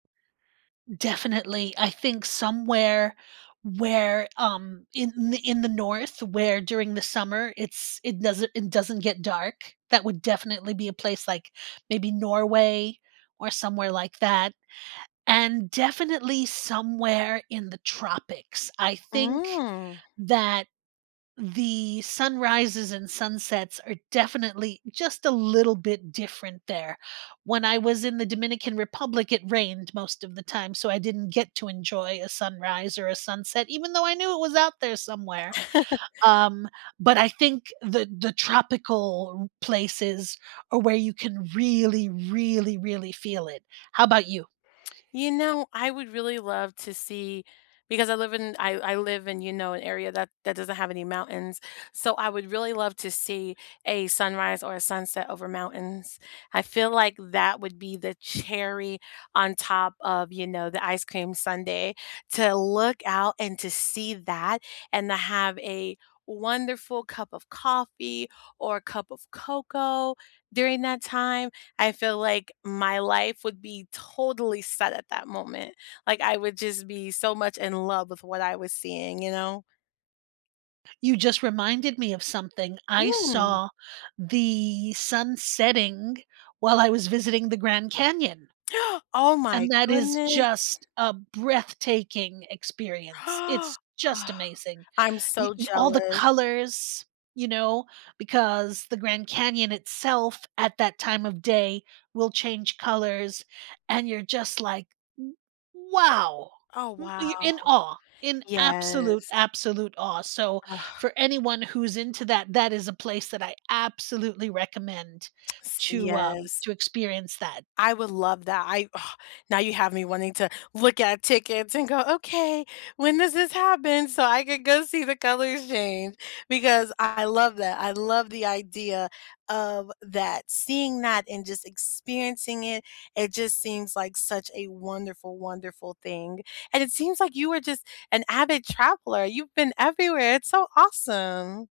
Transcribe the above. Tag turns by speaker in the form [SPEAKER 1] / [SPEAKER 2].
[SPEAKER 1] Definitely, I think somewhere where, um, in in the North, where during the summer, it's it doesn't it doesn't get dark. That would definitely be a place, like, maybe Norway or somewhere like that, and definitely somewhere in the tropics; I think
[SPEAKER 2] Mm.
[SPEAKER 1] that the sunrises, and sunsets are definitely just a little bit different there, when I was in the Dominican Republic it rained most of the time so I didn't get to enjoy a sunrise, or a sunset- even though I knew it was out there somewhere. Um, but I think the the tropical r places are where you can really, really, really feel it. How about you?
[SPEAKER 2] You know, I would really love to see because I live in I I live in, you know, an area that that doesn't have any mountains, so I would really love to see a sunrise or a sunset over mountains, I feel like that would be the cherry on top of, you know, the ice cream sundae to look out and to see that, and to have a wonderful cup of coffee, or a cup of cocoa during that time, I feel like my life would be totally set at that moment, like, I would just be so much in love with what I was seeing, you know?
[SPEAKER 1] You just reminded me of something; I
[SPEAKER 2] Mm!
[SPEAKER 1] saw the sun setting while I was visiting the Grand Canyon.
[SPEAKER 2] Oh my
[SPEAKER 1] And that is
[SPEAKER 2] goodness.
[SPEAKER 1] just a breathtaking experience, it's just
[SPEAKER 2] Ah,
[SPEAKER 1] amazing!
[SPEAKER 2] I'm
[SPEAKER 1] Y
[SPEAKER 2] so
[SPEAKER 1] y all the
[SPEAKER 2] jealous.
[SPEAKER 1] colors, you know, because the Grand Canyon itself, at that time of day will change colors, and you're just like, "W wow!"
[SPEAKER 2] Oh,
[SPEAKER 1] W
[SPEAKER 2] wow.
[SPEAKER 1] you're in awe, in absolute,
[SPEAKER 2] Yes.
[SPEAKER 1] absolute awe, so
[SPEAKER 2] Ugh.
[SPEAKER 1] for anyone who's into that that is a place that I absolutely recommend
[SPEAKER 2] S
[SPEAKER 1] to, um
[SPEAKER 2] yes.
[SPEAKER 1] to experience that.
[SPEAKER 2] I would love that, I now you have me wanting to look at tickets and go, "Okay, when does this happen?" So I could go see the colors change, because I love that, I love the idea of that, seeing that and just experiencing it, it just seems like such a wonderful, wonderful thing, and it seems like you were just an avid traveler; you've been everywhere it's so awesome.